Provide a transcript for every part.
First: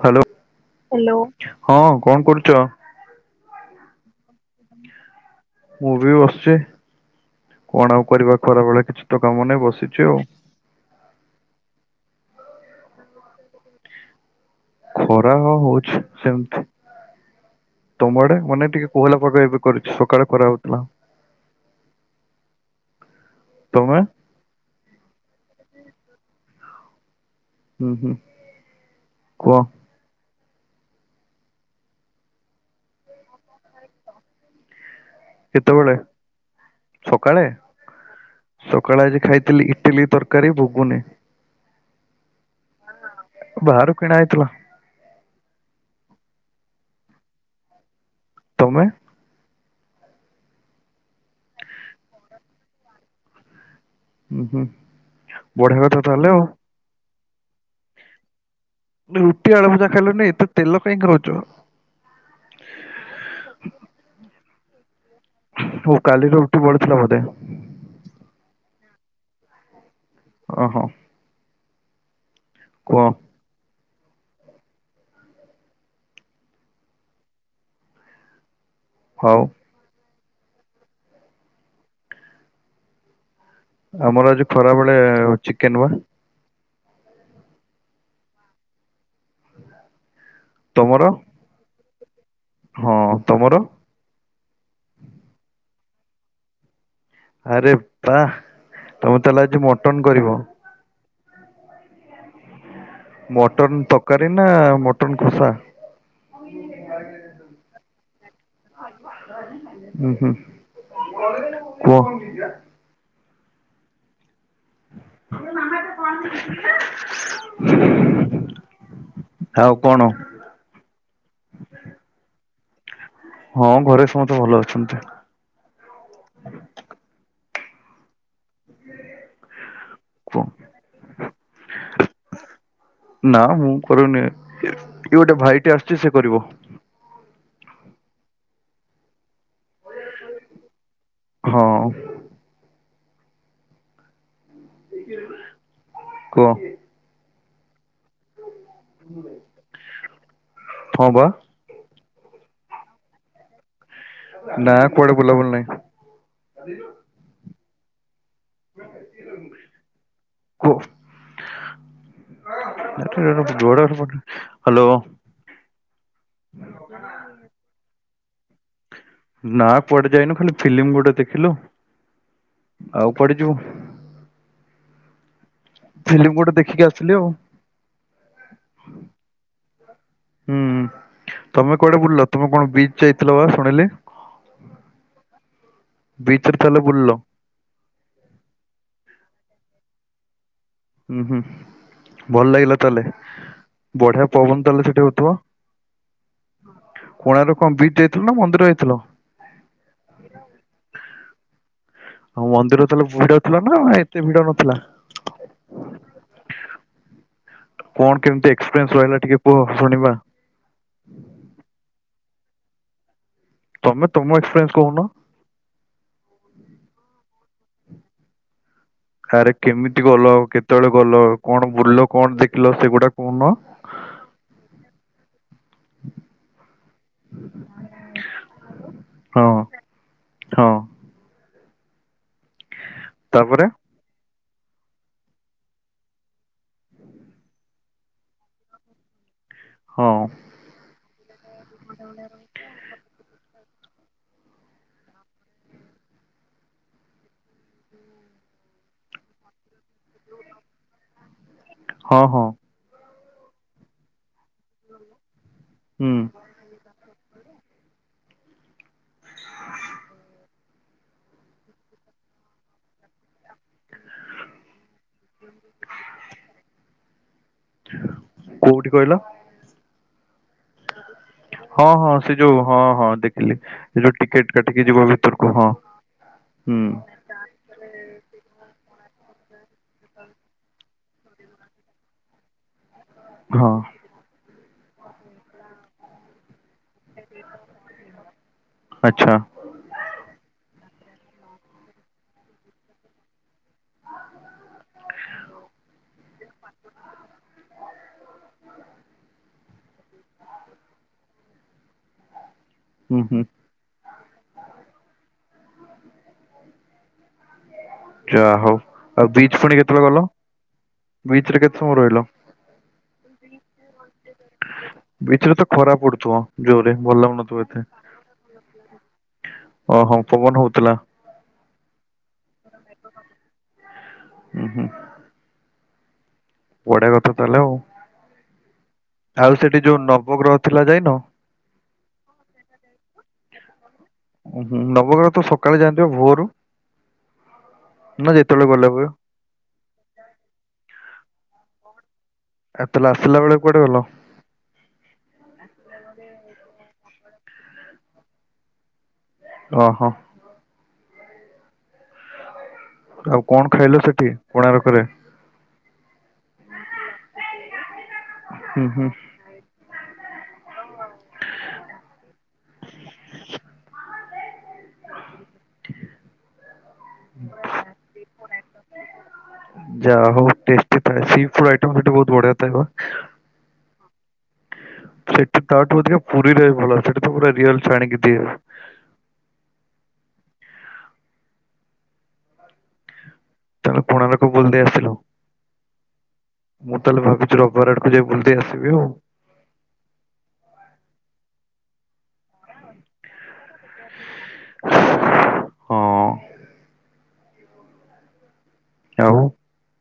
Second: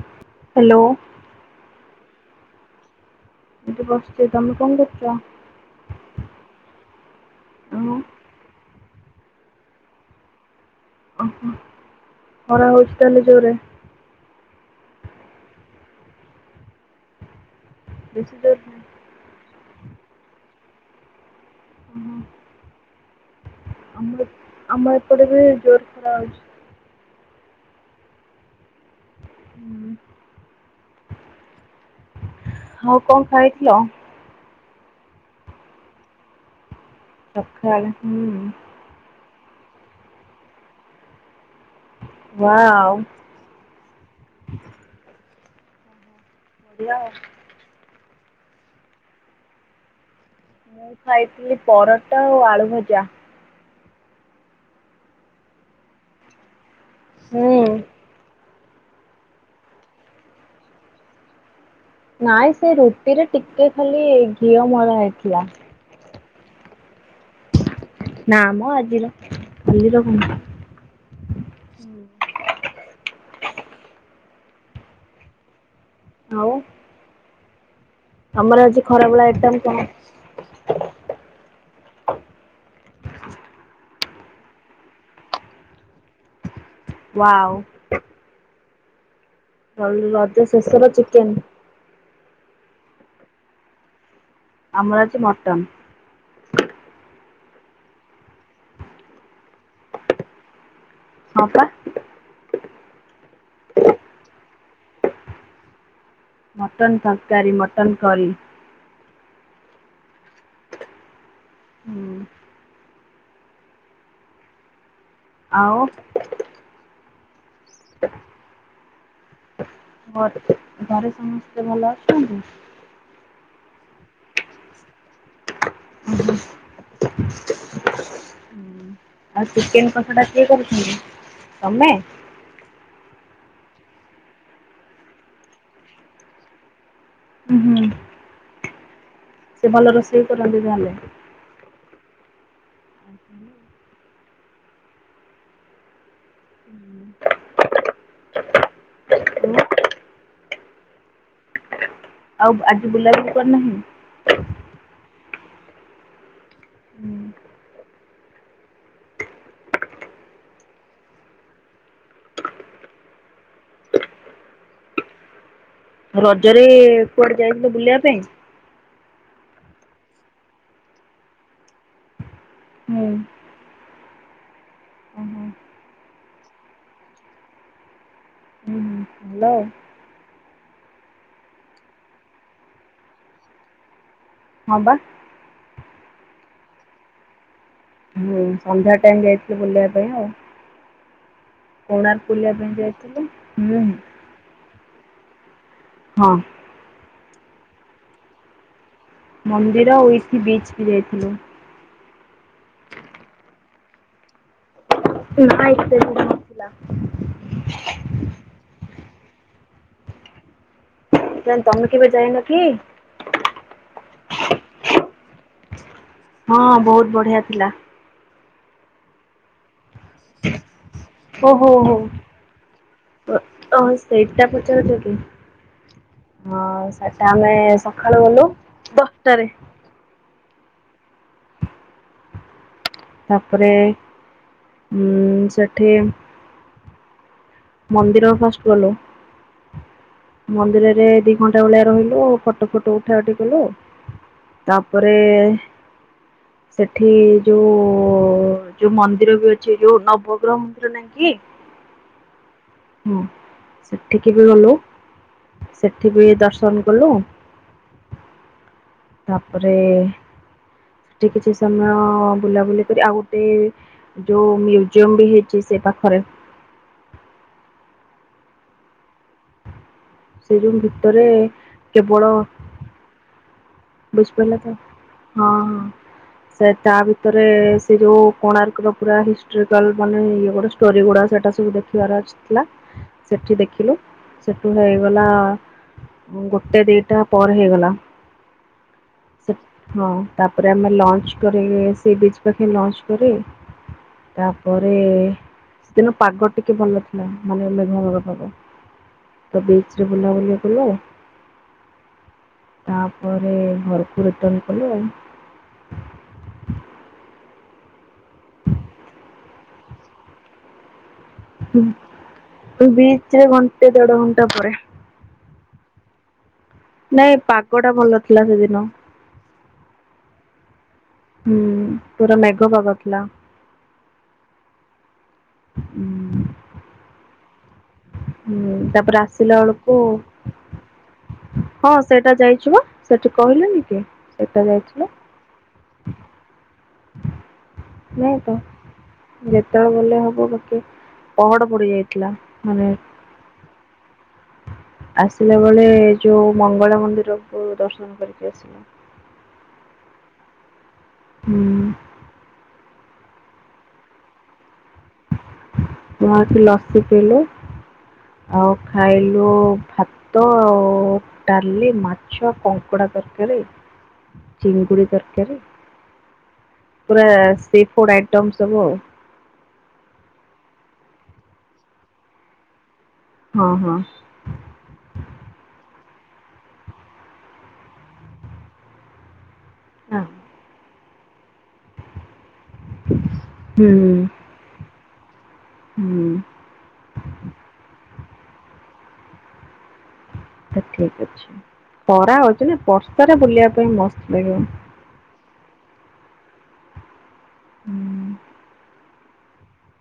Hello. Hello. Hello ହଁ କଣ କରୁଚ? ଏଠେ ବସିଚି ତମେ କଣ କରୁଛ? ମୁଁ ବି ବସିଛି କଣ ଆଉ କରିବା ଖରା ବେଳେ କିଛି ତ କାମ ନାହିଁ ବସିଛି ଆଉ। ଓହୋ ଖରା ହଉଛିି ତାହେଲେ ଜୋରେ? ଖରା ହ ହଉଛି ସେମିତି ତମ ବେଶୀ ଆଡେ ଜୋରେ ମାନେ ଟିକେ କୋହଲା ପାଗ ଏବେ କରିଛି ସକାଳେ ଖରା ହୋଉଥିଲା। ହୁଁ। ତମେ? ଆମର ଆମ ଏପଟେ ବି ଜୋର ଖରା ହୋଉଛି। ହୁଁ ହୁଁ କୁହ? ହଉ କଣ ଖାଇଥିଲ? କେତେବେଳେ ସକାଳେ ସ ସକାଳେ ଆଜି ଖାଇଥିଲି ଇଟିଲି ତରକାରୀ ବୁଗୁନି। ୱଓ। ବାହାରୁ କିଣା ହେଇଥିଲା। ହେଲା ଆଉ। ତମେ? ମୁଁ ଖାଇଥିଲି ପରଟା ଆଉ ଆଳୁ ଭଜା। ହୁଁ ହୁଁ ବଢିଆ କଥା ତାହେଲେ ଆଉ। ହୁଁ। ରୁଟି ଆଳୁ ଭଜା ଖାଇଲନି ଏତେ ତେଲ କାଇଁ ଖାଉଛ? ନାଇଁ ସେ ରୁଟିରେ ଟିକେ ଖାଲି ଘିଅ ମଳା ହେଇଥିଲା। ଓ କାଲିର ରୁଟି ବଳିଥିଲା ବୋଧେ? ନାମ ଆଜିର ବୁଝିଲ କଣ? ଓହୋ ହୁଁ। କୁହ।? ଆଉ ଆମର ଆଜି ଖରାବେଳ ହଉ ଏକଇଟମ୍ କଣ? ଆମର ଆଜି ଖରା ବଳେ ଚିକେନ ବା। ୱାଓ। ଆଉ ରଜ ଶେଷରେ ତମର? ଚିକେନ। ହଁ ତମର। ଆମର ଆଜି ମଟନ। ଆରେ ବା ହା ତମର ତାହେଲେ ଆଜି ମଟନ କରିବ। ହଁପା। ମଟନ୍ ତଅକାରୀ ନା ମଟନ୍ କଷା। ମଟନ୍ ତରକାରୀ ମଟନ୍ କରି। ହଁ ହୁଁ କୁହ। ଆଉ ହଉ ଘରେ ଘରେ ସମସ୍ତେ ଭଲ ଅଛନ୍ତି। ହଁ ଘରେ ସମସ୍ତେ ଭଲ ଅଛନ୍ତି। [inaudible] ହୁଁ ଆଉ ଚିକେନ କଷ ଟା କୁହ କିଏ କରୁଛନ୍ତି ତମେ। ନା ମୁଁ କରୁନି କି ଗୋଟେ ଭାଇଟି ଆସୁଛି ସେ କରିବ। ହୁଁ ହୁଁ। ସେ ଭଲ ରୋଷେଇ କରନ୍ତି ତାହେଲେ। ହଁ। [inaudible] କୁହ। ହଁ ବା। ଆଉ ଆଜି ବୁଲାବୁଲି କରନାହିଁ। ନା କୁଆଡେ ବୁଲାବୁଲି ନାହିଁ। କୁହ। ହ୍ୟାଲୋ। ରଜରେ କୁଆଡେ ଯାଇଥିଲେ ବୁଲିବା ପାଇଁ? ନା ପୁଆଡେ ଯାଇନୁ ଖାଲି ଫିଲ୍ମ ଗୋଟେ ଦେଖିଲୁ ହୁଁ ଆଉ ପୁଆଡି ଯିବୁ। ଓହୋ ଫିଲ୍ମ ଗୋଟେ ଦେଖିକି ଆସିଲି ଆଉ। ହୁଁ ହ ହ୍ୟାଲୋ। ହୁଁ ତମେ କୁଆଡେ ବୁଲିଲ ତମେ କଣ ବିଚ ଯାଇଥିଲ ବା ଶୁଣିଲି। ହଁ ବା। ବିଚରେ ତାହେଲେ ବୁଲିଲ। ହୁଁ ସନ୍ଧ୍ୟା ଟାଇମ ଯାଇଥିଲି ବୁଲିବା ପାଇଁ ଆଉ। ହୁଁ ହୁଁ କୋଣାର୍କ ବୁଲିବା ଭଲ ପାଇଁ ଲାଗିଲା ତାହେଲେ ଯାଇଥିଲୁ ହୁଁ ବଢିଆ ପବନ ତାହେଲେ ସେଠି ହଉଥିବ। ହଁ। କୋଣାର କଣ ବିଚ ଯାଇଥିଲ ନା ମନ୍ଦିର ଯାଇଥିଲ? ମନ୍ଦିର ଉଇଠି ବିଚ୍ ବି ଯାଇଥିଲୁ। ହଁ ମନ୍ଦିର ତାହେଲେ ଭିଡ ଥିଲା ନା ଏତେ ଭିଡ ନଥିଲା। ନାଁ ଏତେ ଭିଡ଼ ନଥିଲା। କଣ କେମିତି ଏକ୍ସପିରିଏନ୍ସ ରହିଲା ଟିକେ କୁହ ଶୁଣିବା। ନାଇ ତମେ କେବେ ଯାଇନ କି। ତମେ ତମ ଏକ୍ପିରେନ୍ସ କହୁନ। ହଁ ବହୁତ ବଢିଆ ଥିଲା। ଆରେ କେମିତି ଗଲ କେତେବେଳେ ଗଲ କଣ ଓହୋ ହୋ ବୁଲିଲ କଣ ଦେଖିଲ ସେଗୁଡା କହୁନ। ଓ ହୋ ସେ ଏଟା ପଚାରୁଛ କି। ହଁ ସେଟା ଆମେ ସକାଳୁ ଗଲୁ ହଁ ଦଶଟାରେ ହଁ ତାପରେ ଉ ସେଠି ମନ୍ଦରକୁ ଫାଷ୍ଟ ଗଲୁ ହଁ ମନ୍ଦିରରେ ଦି ଘଣ୍ଟା ଭଳିଆ ରହିଲୁ ଫଟୋ ଫଟ ଉଠା ଉଠି କଲୁ ତାପରେ ସେଠି ଯୋଉ ଯୋଉ ମନ୍ଦିର ବି ଅଛି ଯୋଉ ନବଗ୍ରହ ମନ୍ଦିର ନା କି? ହଁ ହଁ। ହଁ ସେଠିକି ବି ଗଲୁ ସେଠି ହୁଁ ବି ଦର୍ଶନ କଲୁ। ତାପରେ ସେଠି କିଛି ସମୟ ବୁଲାବୁଲି କରି ଆଉ ଗୋଟେ ଯୋଉ ମି ଉଜିଅମ ବି ହେଇଚି ସେ ପାଖରେ। କୋଉଠି କହିଲ? [unintelligible] ହଁ ହଁ କେବଳ ସେ ଯୋଉ ହଁ ହଁ ଦେଖିଲି। ଏ ଯୋଉ ଟିକେଟ ବୁଝିପାରିଲ ତ କାଟିକି ଯିବ ଭିତରକୁ ହଁ ହୁଁ। ପରେ ସେ ଯୋଉ କୋଣାର୍କର ପୁରା ହିଷ୍ଟରିକାଲ ମାନେ ଇଏ ଗୋଟେ ଷ୍ଟୋରି ଗୁଡା ସେଟା ସବୁ ଦେଖିବାର ଅଛି। ହେଲା। ସେଠି ହଁ ଦେଖିଲୁ ସେଠୁ ହେଇଗଲା ଗୋଟେ ଦିଟା ପରେ ହେଇଗଲା। ଆଚ୍ଛା। ହଁ ତାପରେ ଆମେ ଲଞ୍ଚ କରି ସି ବିଚ ପାଖେ ଲଞ୍ଚ କରି ତାପରେ କିନ୍ତୁ ପାଗ ଟିକେ ଭଲ ଥିଲା ମାନେ ମେଘୁଆ ମେଘୁଆ ପାଗ। ତ ବିଚରେ ବୁଲାବୁଲି କଲୁ ତା ହୁଁ ହୁଁ ପରେ ଘରକୁ ରିଟର୍ଣ୍ଣ କଲୁ ଆଉ। ଯାହା ହଉ ଆଉ ବିଚ୍ ପୁଣି କେତେବେଳେ ଗଲ? ବିଚ୍ ରେ କେତେ ସମୟ ରହିଲ ହଁ ବିଚ ରେ ଘଣ୍ଟେ ଦେଢ ଘଣ୍ଟା ପରେ। ବିଚରେ ତ ଖରାପ ପଡୁଥିବ ଜୋରେ ନାଇଁ ଭଲଲାଗୁନଥବ ପାଗ ଏତେ। ଟା ଭଲ ଥିଲା ସେଦିନ ଓହୋ ପବନ ହଉଥିଲା। ହୁଁ ପୁରା ମେଘ ପାଗଥିଲା। ହୁଁ ହୁଁ। ହୁଁ। ବଢିଆ କଥା ତାହେଲେ ଆଉ। ହୁଁ ତାପରେ ଆଉ ଆସିଲା ସେଠି ବେଳକୁ ଯୋଉ ନବଗ୍ରହ ଥିଲା ଯାଇନ ହଁ ସେଇଟା ଯାଇଚୁପା ସେଠି କହିଲେନି କି ଉଁ ସେଇଟା ହୁଁ ଯାଇଥିଲୁ। ନବଗ୍ରହ ତ ସକାଳେ ଜାଆନ୍ତି ବା ଭୋରୁ? ନା ନାଁ ତ। ଯେତେବେଳେ ଗଲେ ହୁଏ ଯେତେବେଳେ ଗଲେ ହବ ପହଡ ପଡି ଯାଇଥିଲା। ଆ ମାନେ ତାଲେ ଆସିଲା ବେଳେ କୁଆଡେ ଗଲ? ଆସିଲା ବେଳେ ଯୋଉ ମଙ୍ଗଳା ମନ୍ଦିରକୁ ଦର୍ଶନ କରିକି ଆସିଲୁ। ଓହୋ। ହୁଁ। ଆଉ କଣ ଖାଇଲେ ସେଠି କୋଣାର୍କରେ? ମୁଁ ଆସି ଲସି ପିଲୁ ଆଉ ହୁଁ ହୁଁ ଖାଇଲୁ ଜଉ ଭାତ ଆଉ ଡାଲି ମାଛ କଙ୍କଡା ତରକାରୀ ଚିଙ୍ଗୁଡି ତରକାରୀ ଠିକେ ପୁର ସି ଫୁଡ ଆଇଟମ୍ ସବୁ ଆଉ। ଯାହା ହଉ ଟେଷ୍ଟି ଥାଏ ସି ଫୂଡ଼ ଆଇଟମ୍ ସେଠି ବହୁତ ବଢିଆ ଥାଏ ପା। ହଁ ହଁ ସେଠି ତାଠୁ ଅଧିକା ପୁରୀରେ ଭଲ ସେଠା ତ ପୁରା ରିଅଲ ଛାଣିକି ଦିଏ। ହଁ। ହଁ ତାଲେ ହୁଁ କଣାର୍କ ବୁଲି ଦେଇ ଆସିଲ? ହୁଁ। ମୁଁ ତାହେଲେ ଭାବୁଛି ରବିବାର ଆଡ଼କୁ ଯାଇ ବୁଲି ଦେଇକି ଆସିବି ଆଉ। ଆଛା ଠିକ୍ ଅଛି ଖରା ହଉଛିନା ବର୍ଷାରେ ବୁଲିବା ପାଇଁ ମସ୍ତ ଲାଗିବ। ହଁ। ହୁଁ। ଆଉ?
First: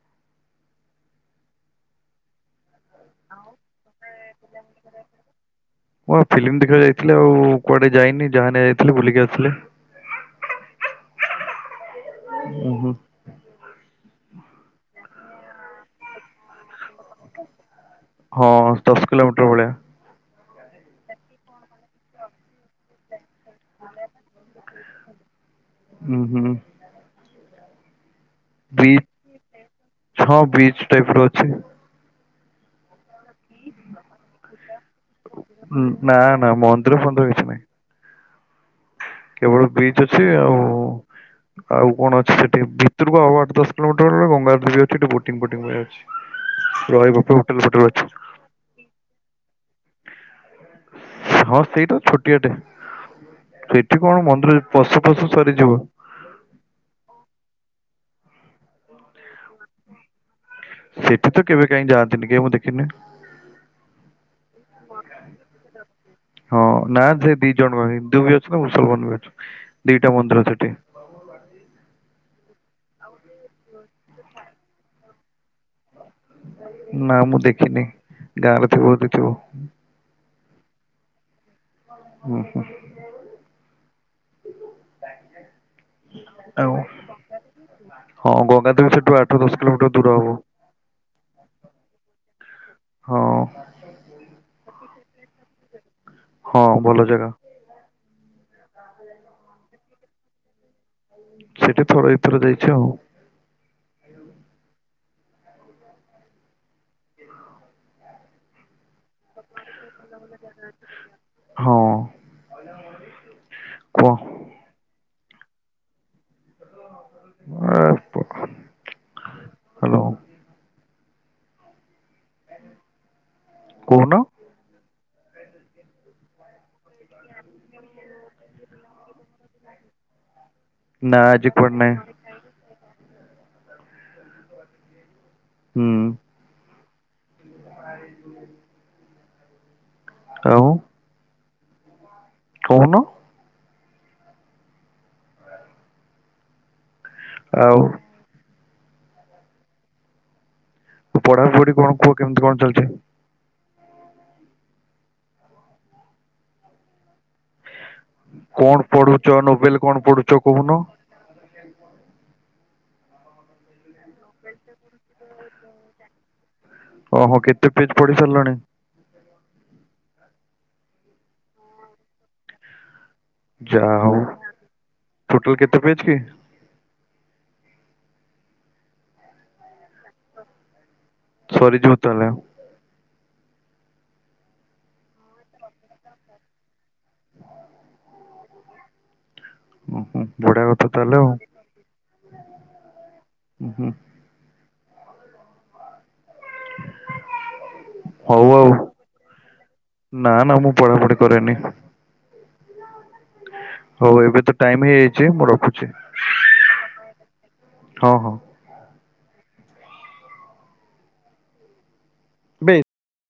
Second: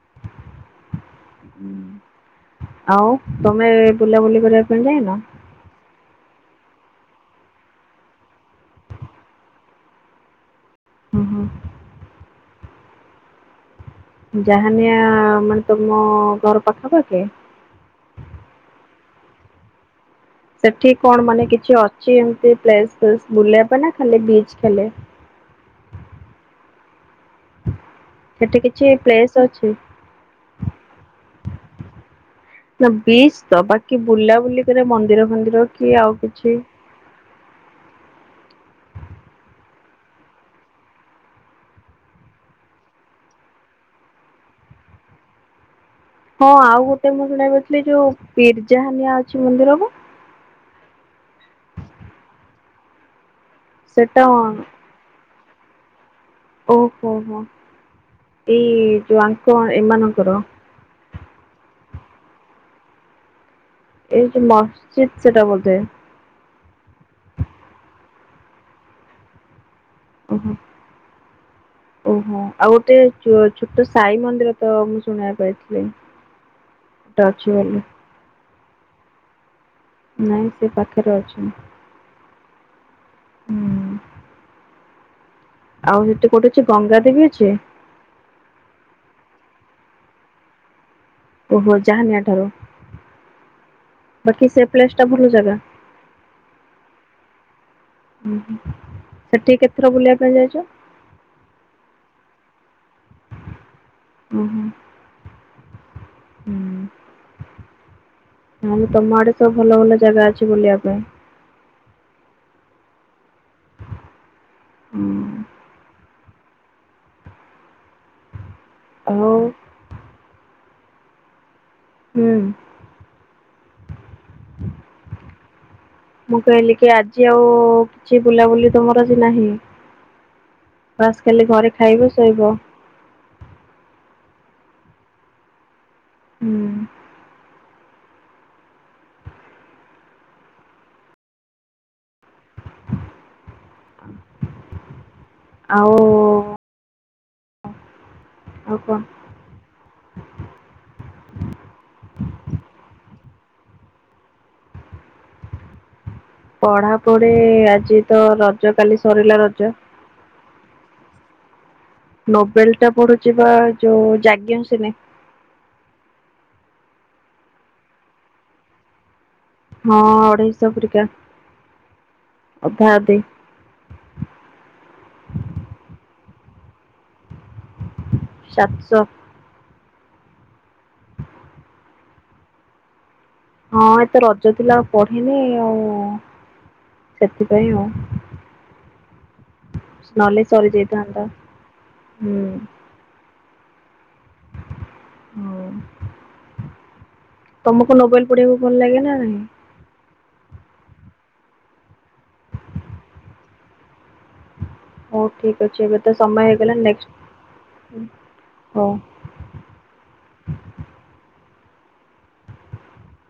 ହୁଁ। ଆଉ ତମେ ବୁଲାବୁଲି କରିବା ପାଇଁ ଯାଇନ? ମୁଁବା ଫିଲ୍ମ ଦେଖିବାକୁ ଯାଇଥିଲି ଆଉ କୁଆଡ଼େ ଯାଇନି ଯାହା ଯାଇଥିଲି ବୁଲିକି ଆସିଲେ। ଓହୋ। ଉଁ ହୁଁ। ଜାହାନିଆ ମାନେ ତମ ଘର ପାଖାପାଖି? ହଁ ଦଶ କିଲୋମିଟର୍ ଭଳିଆ। ସେଠି କଣ ମାନେ କିଛି ଅଛି ଏମତି ପ୍ଲେସ୍ ଫ୍ଲେସ୍ ବୁଲିବା ପାଇଁନା ଖାଲି ବିଚ୍ ଖାଲି? ହୁଁ ହୁଁ। ସେଠି କିଛି ବିଚ୍ ପ୍ଲେସ୍ ଅଛି? ହଁ ବିଚ୍ ଟାଇପ୍ ର ଅଛି ନା ବିଚ୍ ତ ବାକି ବୁଲାବୁଲି କରିବା ମନ୍ଦିର ଫନ୍ଦିରକି ଆଉ ନା ନା କିଛି? ମନ୍ଦିର ଫନ୍ଦିର କିଛି ନାହିଁ। କେବଳ ବିଚ୍ ଅଛି ଆଉ ଆଉ କଣ ଅଛି ସେଠି ଭିତରକୁ ଆଉ ଆଠ ଦଶ କିଲୋମିଟର୍ ଗଲେ ଗଙ୍ଗାଘାଟି ଦେବୀ ଅଛି ବୋଟିଙ୍ଗ୍ ଫଟିଙ୍ଗ୍ ବଢ଼ିଆ ଅଛି। ହଁ ଆଉ ଗୋଟେ ରହିବା ମୁଁ ପାଇଁ ଶୁଣିବାକୁ ହୋଟେଲ ପାଇଥିଲି ଫୋଟେଲ ଅଛି ଯୋଉ ବିୀର୍ଜାହାନିଆ ଅଛି ମନ୍ଦିରବା? ହଁ ସେଇଟା ଛୋଟିଆଟେ ସେଠି ସେଟା କଣ ମନ୍ଦିର ପଶି [unintelligible] ସରିଯିବ। ଓହୋ ହୋ ହଁ ଏଇ ଯୋଉ ଆଙ୍କ ଏମାନଙ୍କର ସେଠିତ କେବେ କାଇଁ ଯାଆନ୍ତିନି କାଇଁ ମୁଁ ଦେଖିନି। ଏଇଯେ ମସ୍ଜିଦ ସେଟା ବୋଧେ? ହଁ ନାସେ ଦି ଜଣଙ୍କ ହିନ୍ଦୁବି ଅଛନ୍ତି ମୁସଲମାନ୍ ବି ଅଛନ୍ତି ଦିଟା ମନ୍ଦିର ଓହୋ। ସେଠି। ଓହୋ ଆଉ ଗୋଟେ ଚୋ ଛୋଟ ସାଇ ମନ୍ଦିରତ ମୁଁ ଶୁଣିବାକୁ ପାଇଥିଲି? ଗୋଟେ ନାମୁଁ ଅଛି ବୋଲି ଦେଖିନି ଗାଁରେ ଥିବ ଯଦି ଥିବ। ନାଇଁ ସେପାଖରେ ଅଛି। ହୁ ହୁ। ହୁଁ। ଆଉ ହେଟି କୋଉଠି ଅଛି ଆଉ ଗଙ୍ଗା ଦେବୀ ଅଛି? ହଁ ଗଙ୍ଗା ଦେବୀ ସେଠୁ ଆଠ ଦଶ କିଲୋମିଟର୍ ଦୂର ହବ। ଓହୋ ଯାହାନିଆଠାରୁ ହଁ ବାକି ସେପ୍ଲେସଟା ଭଲ ଜାଗା? ହଁ ଭଲ ଜାଗା। ହୁଁ ହୁଁ ସେଠି କେତଥର ବୁଲିବା ପାଇଁ ଯାଇଚ? ସେଠି ଥରେ ଦିଥର ଯାଇଚି ଆଉ। ଓହୋ। ହୁଁ। ଆଉ ତମ ଆଡ଼େତ ଭଲ ଭଲ ଜାଗା ଅଛି ବୁଲିବା ପାଇଁ। ହଁ କୁହ? ହୁଁ। [unintelligible] ଆଉ? ହାଲୋ। ହୁଁ। କହୁନ? ମୁଁ କହିଲିକି ଆଜି ଆଉ କିଛି କି ବୁଲାବୁଲି ତମର ଆଜି ନାହିଁ ବାସ୍ ଖାଲି ଘରେ ଖାଇବ ଶୋଇବ? ହୁଁ। ହୁଁ। ହାଲୋ। କୋହୁନୁ। ଆଉ ଆଉ? ଆଉ କଣ? ପଢାପଢି କଣ କୁହ କେମତି କଣ ଚାଲିଚି? ପଢାପଢି ଆଜି ତ ରଜ କାଲି ସରିଲା ରଜ। ତ କୋହୁନ। ସେ ନୋବେଲଟା ପଢୁଚି ବା ଯୋଉ ଯାଜ୍ଞାସେନି। ଓହୋ କେତେ ପେଜ ପଢି ସାରିଲଣି? ହ ହଁ ଅଢେଇଶ ପରିକା ଅଧାଅଧି ଯାହୋଉ ଟୋଟାଲ କେତେ ପେଜ କି? ସାତଶ। ହଁ ସରିଯିବ ତାହାଲେ। ହଁ ଏତ ରଜ ଥିଲା ଆଉ ପଢିନି ଆଉ ସେଥିପାଇଁ ଆଉ। ଉଁ ହୁଁ ନହଲେ ବଢିଆ କଥା ସରିଯାଇଥାନ୍ତା ହୁଁ। ଉଁହୁଁ। ହୋଉ ତମକୁ ନୋବେଲ ହଉ ପଢିବାକୁ ଆଉ ଭଲ ଲାଗେ ନା ନାହିଁ? ନା ନା ମୁଁ ପଢାପଢି କରେନି। ହୋଉ ଏବେ ତ ଟାଇମ ହଉ ହେଇଯାଇଚି ମୁଁ ଠିକ ଅଛି ରଖୁଛି ଏବେ ତ ସମୟ ହେଇଗଲା ହଁ ହଁ। ହୋଉ। ବେ